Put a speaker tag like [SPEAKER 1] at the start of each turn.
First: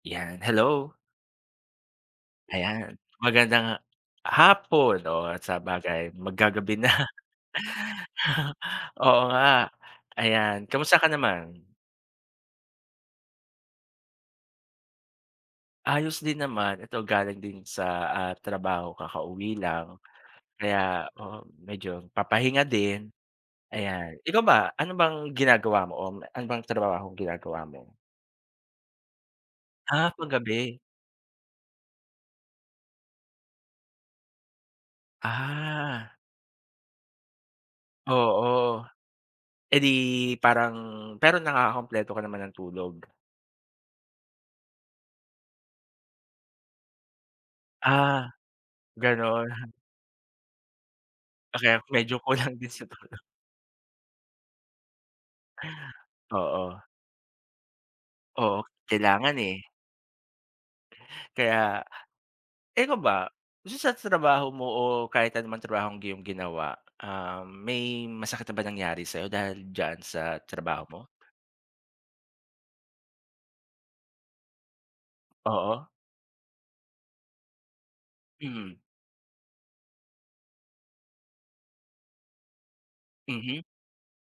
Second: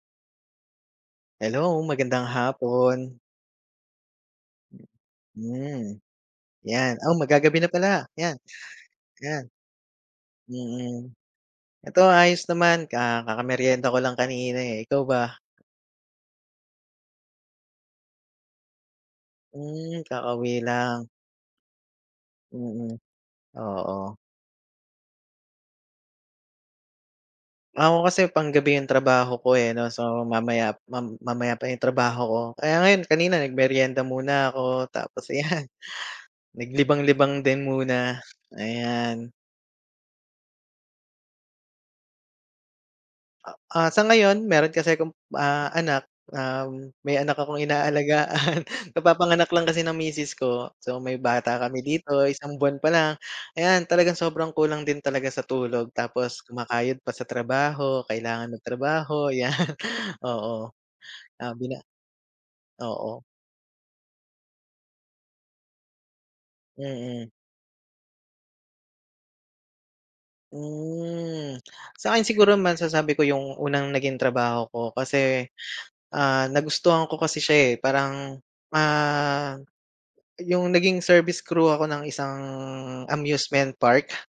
[SPEAKER 1] Yan, hello!
[SPEAKER 2] Hello, magandang
[SPEAKER 1] Ayan,
[SPEAKER 2] hapon!
[SPEAKER 1] magandang, ah, hapon o
[SPEAKER 2] Hmm,
[SPEAKER 1] sabagay mag gagabi na.
[SPEAKER 2] yan. Oh, mag gagabi na pala 'yan,
[SPEAKER 1] Oo
[SPEAKER 2] 'yan.
[SPEAKER 1] nga. Ayan, kamusta ka
[SPEAKER 2] Mm.
[SPEAKER 1] naman?
[SPEAKER 2] Ito ayos naman ka kakameryenda ko lang kanina, eh. Ikaw ba?
[SPEAKER 1] Ayos din naman. Ito galing din sa, ah, trabaho, kakauwi lang
[SPEAKER 2] Hmm, kakauwi
[SPEAKER 1] kaya
[SPEAKER 2] lang.
[SPEAKER 1] oo, medyo papahinga
[SPEAKER 2] Mm.
[SPEAKER 1] din. Ayan,
[SPEAKER 2] Oo.
[SPEAKER 1] ikaw ba, ano bang ginagawa mo o ano bang trabahong ginagawa mo?
[SPEAKER 2] Ako kasi, panggabi 'yung trabaho ko, eh 'no.
[SPEAKER 1] Ah,
[SPEAKER 2] So, mamaya
[SPEAKER 1] kagabi.
[SPEAKER 2] mam mamaya pa 'yung trabaho ko kaya ngayon kanina nagmeryenda muna ako tapos 'yan.
[SPEAKER 1] Ah.
[SPEAKER 2] Naglibang-libang din muna,
[SPEAKER 1] Oo,
[SPEAKER 2] ayan.
[SPEAKER 1] eh, 'di parang pero nakakakumpleto ka naman ng tulog?
[SPEAKER 2] A ah, sa ngayon mayro'n kasi akong, ah, anak ah may anak akong
[SPEAKER 1] Ah,
[SPEAKER 2] inaalagaan.
[SPEAKER 1] gano'n.
[SPEAKER 2] Kapapanganak lang kasi ng misis ko. So, may bata
[SPEAKER 1] Ako, eh,
[SPEAKER 2] kami
[SPEAKER 1] medyo
[SPEAKER 2] dito,
[SPEAKER 1] kulang
[SPEAKER 2] 1
[SPEAKER 1] din
[SPEAKER 2] buwan
[SPEAKER 1] sa
[SPEAKER 2] pa lang.
[SPEAKER 1] tulog.
[SPEAKER 2] Ayan talagang sobrang kulang din talaga sa tulog tapos
[SPEAKER 1] Oo.
[SPEAKER 2] kumakayod pa sa trabaho. Kailangan
[SPEAKER 1] Oo,
[SPEAKER 2] magtrabaho
[SPEAKER 1] kailangan,
[SPEAKER 2] 'yan
[SPEAKER 1] eh.
[SPEAKER 2] oo. Ah, bina
[SPEAKER 1] Kaya, ikaw
[SPEAKER 2] oo.
[SPEAKER 1] ba, dito sa trabaho mo o kahit ano man trabahong iyong ginawa,
[SPEAKER 2] Mm.
[SPEAKER 1] ah, may masakit na ba nangyari sayo dahil diyan sa trabaho mo?
[SPEAKER 2] Hmm, sa 'kin siguro masasabi ko 'yung unang naging trabaho ko. Kasi,
[SPEAKER 1] Oo.
[SPEAKER 2] ah, nagustuhan ko kasi siya, eh. Parang,
[SPEAKER 1] Mm.
[SPEAKER 2] ah 'yung naging service crew ako ng isang
[SPEAKER 1] Mhm.
[SPEAKER 2] amusement park.